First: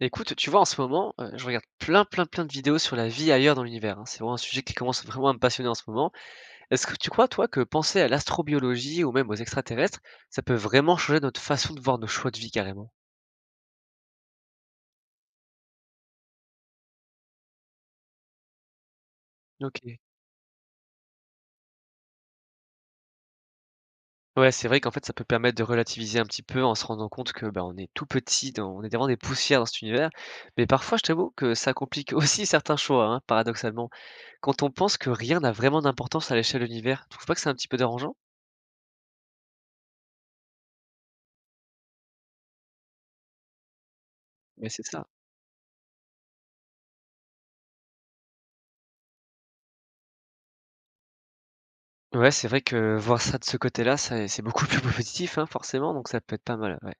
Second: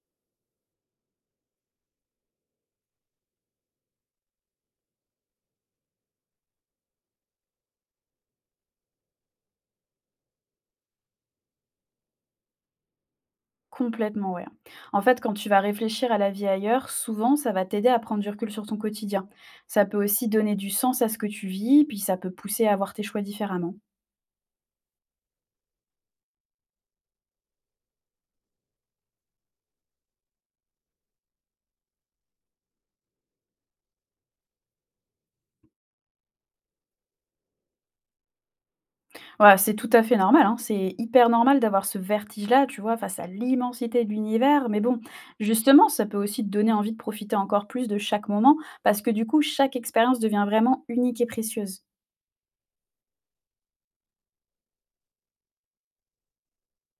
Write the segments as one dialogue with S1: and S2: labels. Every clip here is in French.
S1: Écoute, tu vois, en ce moment, je regarde plein, plein, plein de vidéos sur la vie ailleurs dans l'univers, hein. C'est vraiment un sujet qui commence vraiment à me passionner en ce moment. Est-ce que tu crois, toi, que penser à l'astrobiologie ou même aux extraterrestres, ça peut vraiment changer notre façon de voir nos choix de vie carrément?
S2: Complètement, ouais. En fait, quand tu vas réfléchir à la vie ailleurs, souvent, ça va t'aider à prendre du recul sur ton quotidien. Ça
S1: OK.
S2: peut aussi donner du sens à ce que tu vis, puis ça peut pousser à voir tes choix différemment.
S1: Ouais, c'est vrai qu'en fait, ça peut permettre de relativiser un petit peu en se rendant compte que, bah, on est tout petit dans on est vraiment des poussières dans cet univers. Mais parfois, je t'avoue que ça complique aussi certains choix, hein, paradoxalement. Quand on pense que rien n'a vraiment d'importance à l'échelle de l'univers, tu trouves pas que c'est un petit peu dérangeant?
S2: Voilà, c'est tout à fait normal, hein, c'est hyper normal d'avoir ce vertige-là, tu vois, face à l'immensité de l'univers.
S1: Mais
S2: Mais
S1: c'est
S2: bon,
S1: ça.
S2: justement, ça peut aussi te donner envie de profiter encore plus de chaque moment, parce que du coup, chaque expérience devient vraiment unique et précieuse.
S1: Ouais, c'est vrai que voir ça de ce côté-là, c'est beaucoup plus positif, hein, forcément, donc ça peut être pas mal, ouais.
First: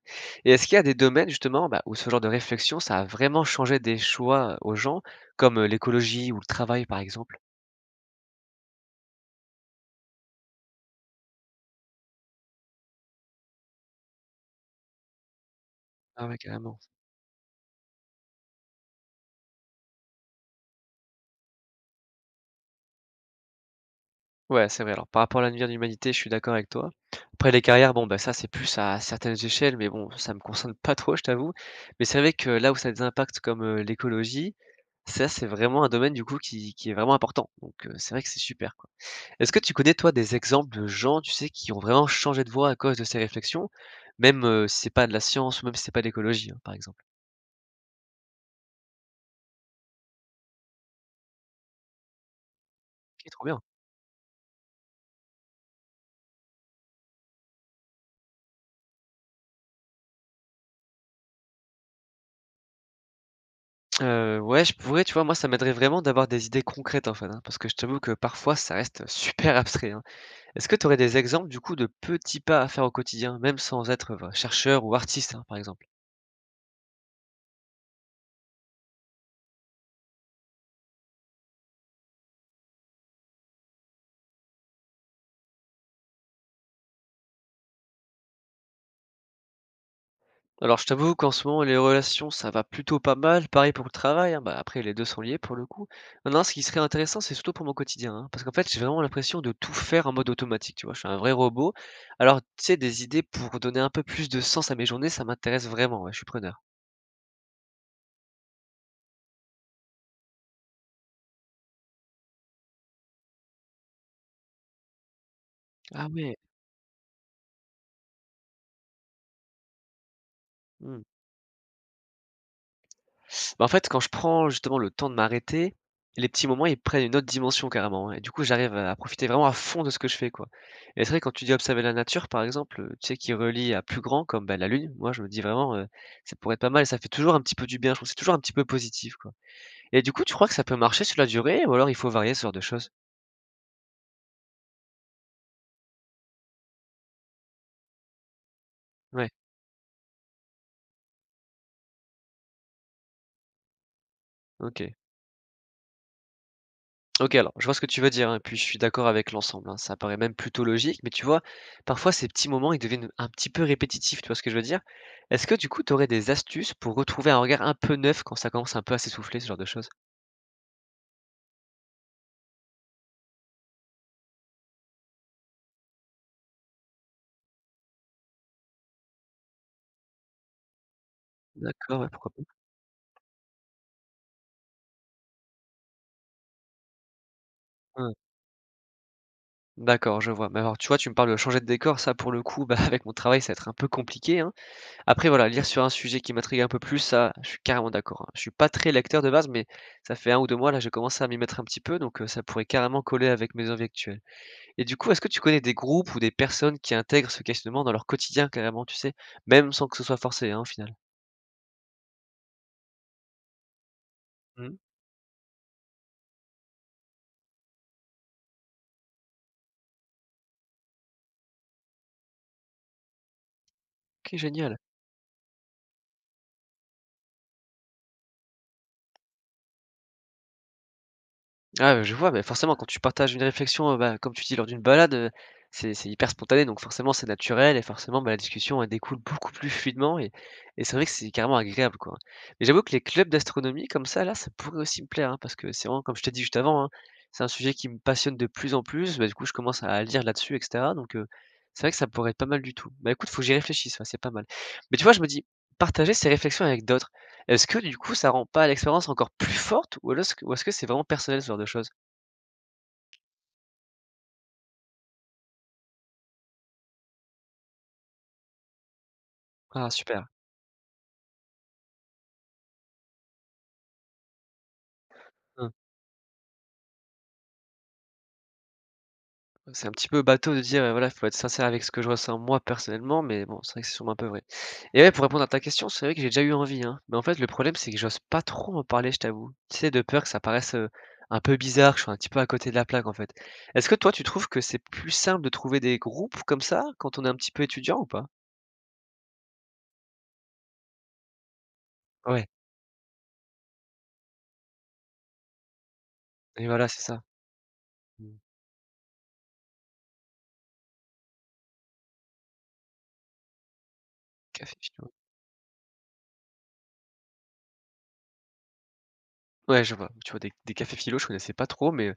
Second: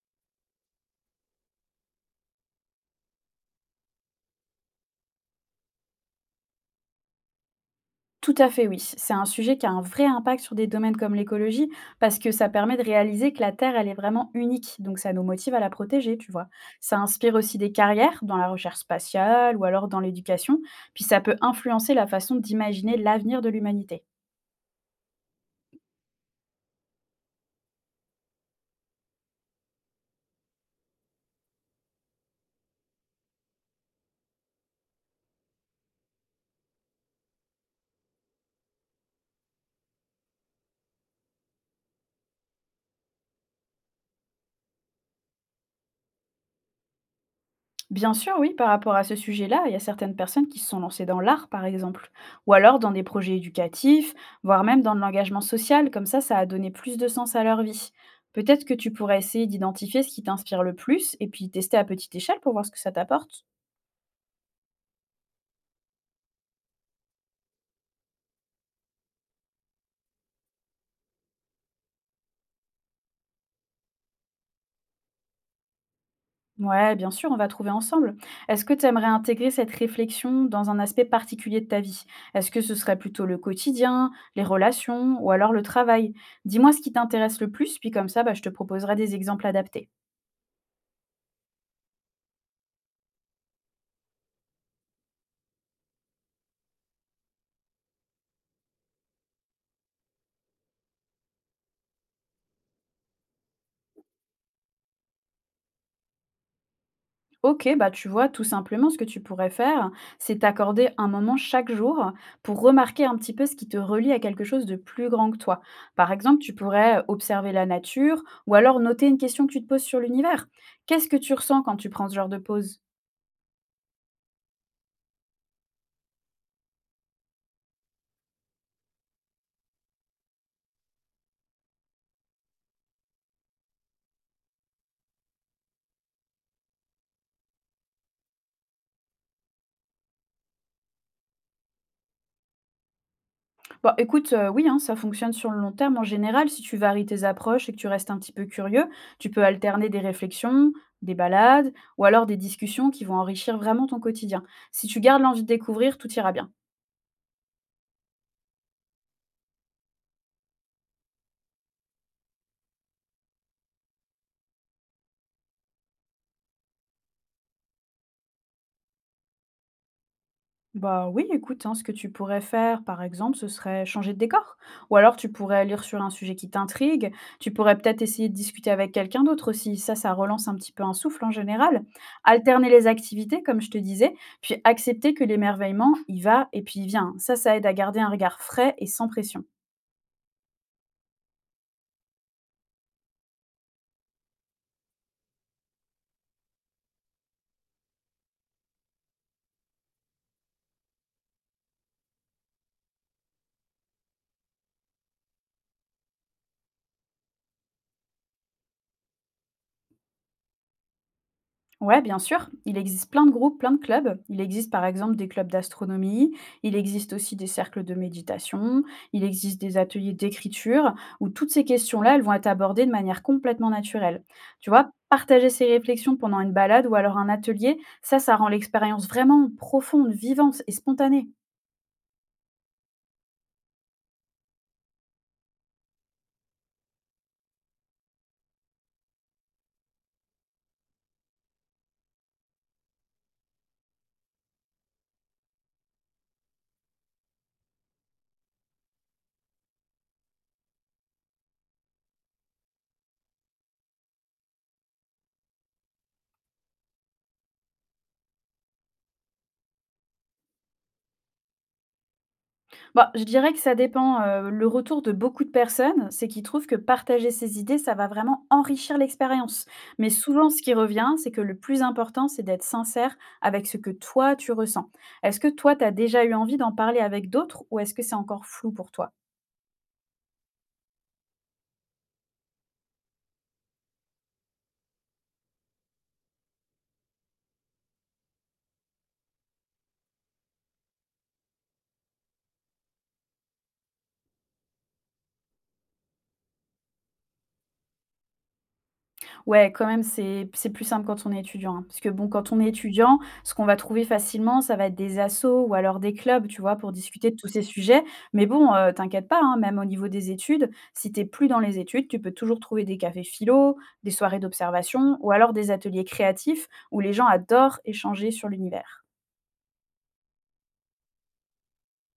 S1: Et est-ce qu'il y a des domaines justement, bah, où ce genre de réflexion, ça a vraiment changé des choix aux gens, comme, l'écologie ou le travail, par exemple?
S2: Tout à fait, oui. C'est un sujet qui a un vrai impact sur des domaines comme l'écologie, parce que ça permet de réaliser que la Terre, elle est vraiment unique, donc ça nous motive à la protéger,
S1: Ah
S2: tu
S1: ouais,
S2: vois.
S1: carrément.
S2: Ça inspire aussi des carrières dans la recherche spatiale ou alors dans l'éducation, puis ça peut influencer la façon d'imaginer l'avenir de l'humanité.
S1: Ouais, c'est vrai, alors par rapport à l'avenir de l'humanité, je suis d'accord avec toi. Après les carrières, bon, bah, ça, c'est plus à certaines échelles, mais bon, ça me concerne pas trop, je t'avoue. Mais c'est vrai que là où ça a des impacts comme, l'écologie, ça, c'est vraiment un domaine du coup qui est vraiment important, donc c'est vrai que c'est super, quoi. Est-ce que tu connais, toi, des exemples de gens, tu sais, qui ont vraiment changé de voie à cause de ces réflexions? Même, si c'est pas de la science ou même si c'est pas de l'écologie, hein, par exemple?
S2: Bien sûr, oui, par rapport à ce sujet-là, il y a certaines personnes qui se sont lancées dans l'art, par exemple, ou alors dans des
S1: OK,
S2: projets
S1: trop bien.
S2: éducatifs, voire même dans de l'engagement social, comme ça a donné plus de sens à leur vie. Peut-être que tu pourrais essayer d'identifier ce qui t'inspire le plus et puis tester à petite échelle pour voir ce que ça t'apporte.
S1: Ouais, je pourrais, tu vois, moi, ça m'aiderait vraiment d'avoir des idées concrètes, en fait, hein, parce que je t'avoue que parfois ça reste, super abstrait, hein. Est-ce que tu aurais des exemples, du coup, de petits pas à faire au quotidien, même sans être, bah, chercheur ou artiste, hein, par exemple?
S2: Ouais, bien sûr, on va trouver ensemble. Est-ce que tu aimerais intégrer cette réflexion dans un aspect particulier de ta vie? Est-ce que ce serait plutôt le quotidien, les relations ou alors le travail? Dis-moi ce qui t'intéresse le plus, puis comme ça, bah, je te proposerai des exemples adaptés.
S1: Alors, je t'avoue qu'en ce moment, les relations, ça va plutôt pas mal. Pareil pour le travail, hein, bah, après, les 2 sont liés pour le coup. Maintenant, ce qui serait intéressant, c'est surtout pour mon quotidien, hein, parce qu'en fait, j'ai vraiment l'impression de tout faire en mode automatique, tu vois? Je suis un vrai robot. Alors, tu sais, des idées pour donner un peu plus de sens à mes journées, ça m'intéresse vraiment, ouais, je suis preneur.
S2: OK, bah, tu vois, tout simplement, ce que tu pourrais faire, c'est t'accorder un moment chaque jour pour remarquer un petit peu ce qui te relie à quelque chose de plus grand que toi.
S1: Ah
S2: Par
S1: ouais.
S2: exemple, tu pourrais observer la nature ou alors noter une question que tu te poses sur l'univers.
S1: Mmh.
S2: Qu'est-ce que tu ressens quand tu prends ce genre de pause?
S1: Bah, en fait, quand je prends justement le temps de m'arrêter, les petits moments, ils prennent une autre dimension carrément, hein, et du coup, j'arrive à profiter vraiment à fond de ce que je fais, quoi. Et c'est vrai, quand tu dis observer la nature, par exemple, tu sais, qui relie à plus grand comme, bah, la lune, moi, je me dis vraiment, ça pourrait être pas mal et ça fait toujours un petit peu du bien, je trouve, que c'est toujours un petit peu positif, quoi. Et du coup, tu crois que ça peut marcher sur la durée ou alors il faut varier ce genre de choses?
S2: Bah, écoute, oui, hein, ça fonctionne sur le long terme en général. Si tu varies tes approches et que tu restes un petit peu curieux,
S1: Ouais,
S2: tu peux alterner des réflexions, des balades ou alors des discussions qui vont enrichir vraiment ton quotidien. Si
S1: OK.
S2: tu gardes l'envie de découvrir, tout ira bien.
S1: OK, alors je vois ce que tu veux dire, hein, puis je suis d'accord avec l'ensemble, hein. Ça paraît même plutôt logique, mais tu vois, parfois ces petits moments, ils deviennent un petit peu répétitifs, tu vois ce que je veux dire? Est-ce que du coup, tu aurais des astuces pour retrouver un regard un peu neuf quand ça commence un peu à s'essouffler, ce genre de choses?
S2: Bah oui, écoute, hein, ce que tu pourrais faire, par exemple, ce serait changer de décor. Ou alors tu pourrais lire sur un sujet qui t'intrigue. Tu pourrais peut-être essayer de discuter avec quelqu'un d'autre aussi. Ça relance un petit peu un souffle en général.
S1: D'accord, ouais, pourquoi pas.
S2: Alterner les activités, comme je te disais, puis accepter que l'émerveillement, il va et puis il vient. Ça aide à garder un
S1: Ouais.
S2: regard frais et sans pression.
S1: D'accord, je vois. Mais alors, tu vois, tu me parles de changer de décor, ça pour le coup, bah, avec mon travail, ça va être un peu compliqué, hein. Après voilà, lire sur un sujet qui m'intrigue un peu plus, ça, je suis carrément d'accord, hein. Je suis pas très lecteur de base, mais ça fait un ou 2 mois là, j'ai commencé à m'y mettre un petit peu, donc ça pourrait carrément coller avec mes envies actuelles. Et du coup, est-ce que tu connais des groupes ou des personnes qui intègrent ce questionnement dans leur quotidien carrément, tu sais? Même sans que ce soit forcé, hein, au final?
S2: Ouais, bien sûr. Il existe plein de groupes, plein de clubs. Il
S1: Mmh.
S2: existe par exemple des clubs d'astronomie, il existe aussi des cercles de méditation, il existe des ateliers d'écriture où toutes ces questions-là, elles vont être abordées de manière complètement naturelle.
S1: OK,
S2: Tu
S1: génial.
S2: vois, partager ses réflexions pendant une balade ou alors un atelier, ça rend l'expérience vraiment profonde, vivante et spontanée.
S1: Ah, je vois, beh, forcément quand tu partages une réflexion, bah, comme tu dis lors d'une balade, c'est hyper spontané donc forcément c'est naturel et forcément, bah, la discussion elle découle beaucoup plus fluidement et c'est vrai que c'est carrément agréable, quoi. Mais j'avoue que les clubs d'astronomie comme ça là, ça pourrait aussi me plaire, hein, parce que c'est vraiment comme je t'ai dit juste avant, hein, c'est un sujet qui me passionne de plus en plus, bah, du coup je commence à lire là-dessus et cetera donc c'est vrai que ça pourrait être pas mal du tout. Bah, écoute, faut que j'y réfléchisse, ouais, c'est pas mal. Mais tu vois, je me dis, partager ses réflexions avec d'autres, est-ce que du coup, ça rend pas l'expérience encore plus forte ou alors est-ce que c'est vraiment personnel ce genre de choses?
S2: Bah, je dirais que ça dépend, le retour de beaucoup de personnes, c'est qu'ils trouvent que partager ses idées, ça va vraiment enrichir l'expérience.
S1: Ah
S2: Mais
S1: super,
S2: souvent, ce qui revient, c'est que le plus important, c'est d'être sincère avec ce que toi, tu ressens. Est-ce que
S1: hein.
S2: toi, tu as déjà eu envie d'en parler avec d'autres ou est-ce que c'est encore flou pour toi?
S1: C'est un petit peu bateau de dire, voilà, il faut être sincère avec ce que je ressens moi personnellement, mais bon, c'est vrai que c'est sûrement un peu vrai. Et ouais, pour répondre à ta question, c'est vrai que j'ai déjà eu envie, hein, mais en fait le problème c'est que j'ose pas trop en parler, je t'avoue. Tu sais, de peur que ça paraisse, un peu bizarre, que je sois un petit peu à côté de la plaque en fait. Est-ce que toi tu trouves que c'est plus simple de trouver des groupes comme ça quand on est un petit peu étudiant ou pas?
S2: Ouais, quand même, c'est plus simple quand on est étudiant, hein. Parce que bon,
S1: Ouais
S2: quand on est étudiant, ce qu'on va trouver facilement, ça va être des assos ou alors des clubs, tu
S1: et
S2: vois,
S1: voilà,
S2: pour
S1: c'est ça.
S2: discuter de tous ces sujets.
S1: Mmh.
S2: Mais bon, t'inquiète pas, hein, même au niveau des études, si t'es plus dans les études, tu peux toujours trouver des cafés philo, des soirées
S1: Café.
S2: d'observation ou alors des ateliers créatifs où les gens adorent échanger sur l'univers.
S1: Ouais, je vois. Tu vois des cafés philo, je connaissais pas trop, mais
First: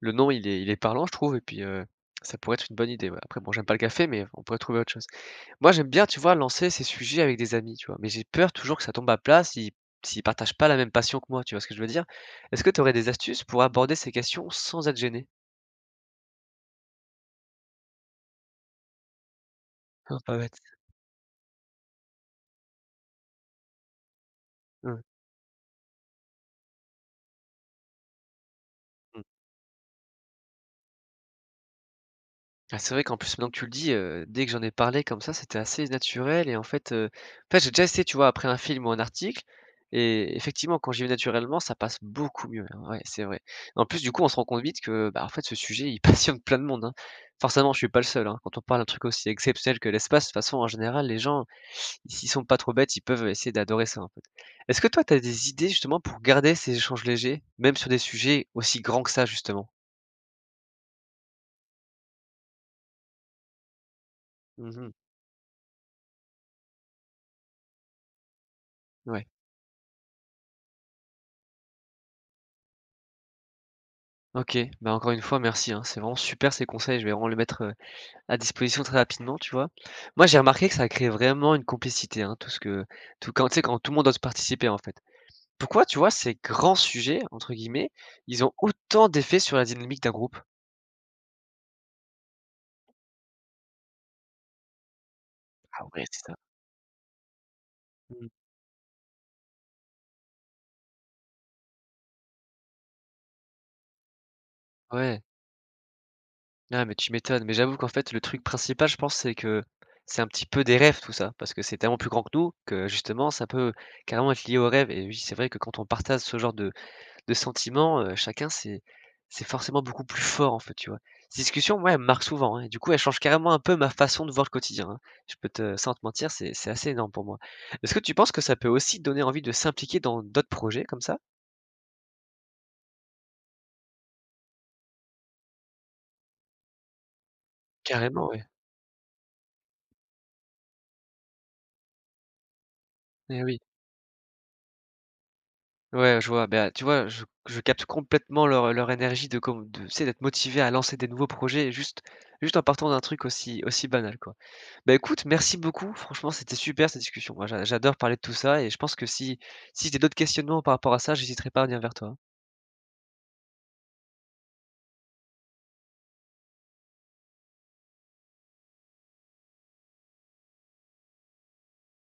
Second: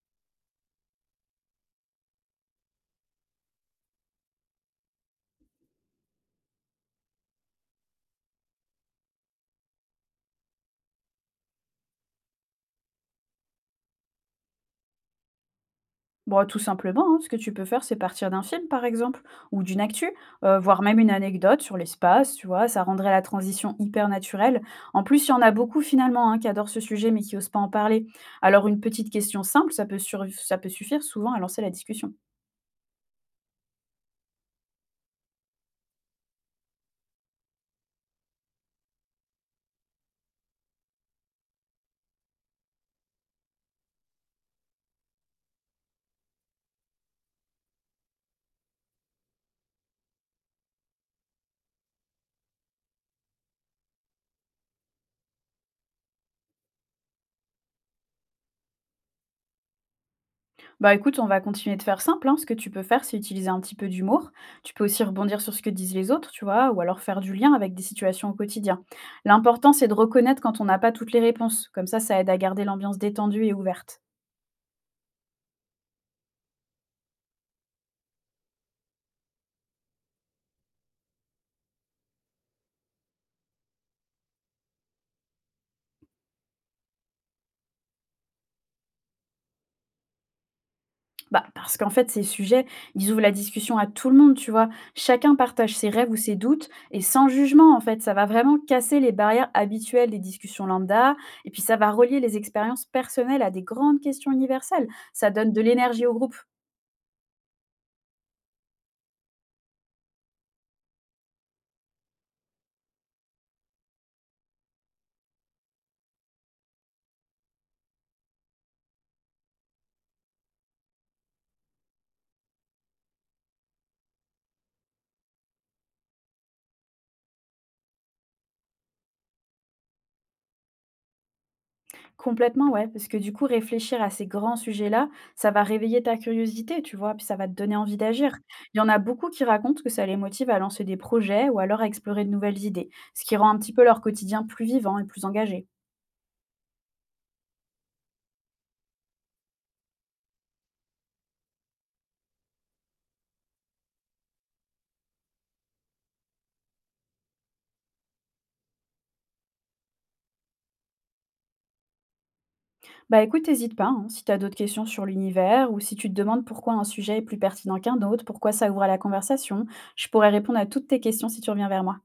S1: le nom il est parlant, je trouve et puis, ça pourrait être une bonne idée, ouais. Après bon, j'aime pas le café, mais on pourrait trouver autre chose. Moi, j'aime bien, tu vois, lancer ces sujets avec des amis, tu vois? Mais j'ai peur toujours que ça tombe à plat si s'ils partagent pas la même passion que moi, tu vois ce que je veux dire? Est-ce que tu aurais des astuces pour aborder ces questions sans être gêné?
S2: Bon, tout simplement, hein, ce que tu peux faire, c'est partir d'un film, par exemple, ou d'une actu,
S1: Ah, pas bête.
S2: voire même une anecdote sur l'espace, tu vois, ça rendrait la transition hyper naturelle.
S1: Mmh. Mmh.
S2: En plus, il y en a beaucoup finalement hein, qui adorent ce sujet mais qui osent pas en parler. Alors une petite question simple, ça peut, ça peut suffire souvent à lancer la discussion.
S1: Ah, c'est vrai qu'en plus, maintenant que tu le dis, dès que j'en ai parlé comme ça, c'était assez naturel et en fait, j'ai déjà essayé, tu vois, après un film ou un article et effectivement, quand j'y vais naturellement, ça passe beaucoup mieux, hein. Ouais, c'est vrai. En plus, du coup, on se rend compte vite que, bah, en fait, ce sujet, il passionne plein de monde, hein. Forcément, je suis pas le seul, hein. Quand on parle d'un truc aussi exceptionnel que l'espace, de toute façon, en général, les gens, s'ils sont pas trop bêtes, ils peuvent essayer d'adorer ça, en fait. Est-ce que toi, tu as des idées justement pour garder ces échanges légers, même sur des sujets aussi grands que ça, justement?
S2: Bah écoute, on va continuer de faire simple, hein. Ce que tu peux faire, c'est utiliser un petit peu d'humour. Tu peux
S1: Mmh.
S2: aussi rebondir sur ce que disent les autres, tu vois, ou alors faire du lien avec des situations au quotidien.
S1: Ouais.
S2: L'important, c'est de reconnaître quand on n'a pas toutes les réponses. Comme ça aide à garder l'ambiance détendue et ouverte.
S1: OK, bah, encore une fois merci, hein. C'est vraiment super ces conseils, je vais vraiment les mettre, à disposition très rapidement, tu vois? Moi, j'ai remarqué que ça crée vraiment une complicité, hein, tout ce que tout quand tu sais, quand tout le monde ose participer, en fait. Pourquoi, tu vois, «ces grands sujets» entre guillemets, ils ont autant d'effet sur la dynamique d'un groupe?
S2: Bah, parce qu'en fait, ces sujets, ils ouvrent la discussion à tout le monde, tu vois. Chacun partage
S1: Ah
S2: ses
S1: ouais,
S2: rêves ou
S1: c'est ça.
S2: ses doutes et sans jugement, en fait, ça va
S1: Mmh.
S2: vraiment casser les barrières habituelles des discussions lambda et puis ça va relier les expériences personnelles à des grandes questions universelles.
S1: Ouais.
S2: Ça donne de l'énergie au groupe.
S1: Ah, mais tu m'étonnes, mais j'avoue qu'en fait, le truc principal, je pense, c'est que c'est un petit peu des rêves tout ça, parce que c'est tellement plus grand que nous que, justement, ça peut carrément être lié aux rêves et oui, c'est vrai que quand on partage ce genre de sentiments, chacun c'est forcément beaucoup plus fort, en fait, tu vois? Ces discussions, moi, elles me marquent souvent, hein, et du coup, elles changent carrément un peu ma façon de voir le quotidien, hein. Je peux te sans te mentir, c'est assez énorme pour moi. Est-ce que tu penses que ça peut aussi donner envie de s'impliquer dans d'autres projets comme ça?
S2: Complètement, ouais, parce que du coup, réfléchir à ces grands sujets-là, ça va réveiller ta curiosité, tu vois, puis ça va te donner envie
S1: Carrément,
S2: d'agir.
S1: ouais.
S2: Il y en a beaucoup qui racontent que ça les motive à lancer des projets ou alors à explorer de nouvelles idées, ce qui
S1: Eh
S2: rend
S1: oui.
S2: un petit peu leur quotidien plus vivant et plus engagé.
S1: Ouais, je vois, bah, tu vois, je capte complètement leur énergie de com de tu sais, d'être motivés à lancer des nouveaux projets juste en partant d'un truc aussi banal, quoi. Bah, écoute, merci beaucoup. Franchement, c'était super cette discussion. Moi, j'adore parler de tout ça et je pense que si j'ai d'autres questionnements par rapport à ça, j'hésiterai pas à venir vers toi.
S2: Bah écoute, hésite pas, hein, si tu as d'autres questions sur l'univers ou si tu te demandes pourquoi un sujet est plus pertinent qu'un autre, pourquoi ça ouvre à la conversation, je pourrais répondre à toutes tes questions si tu reviens vers moi.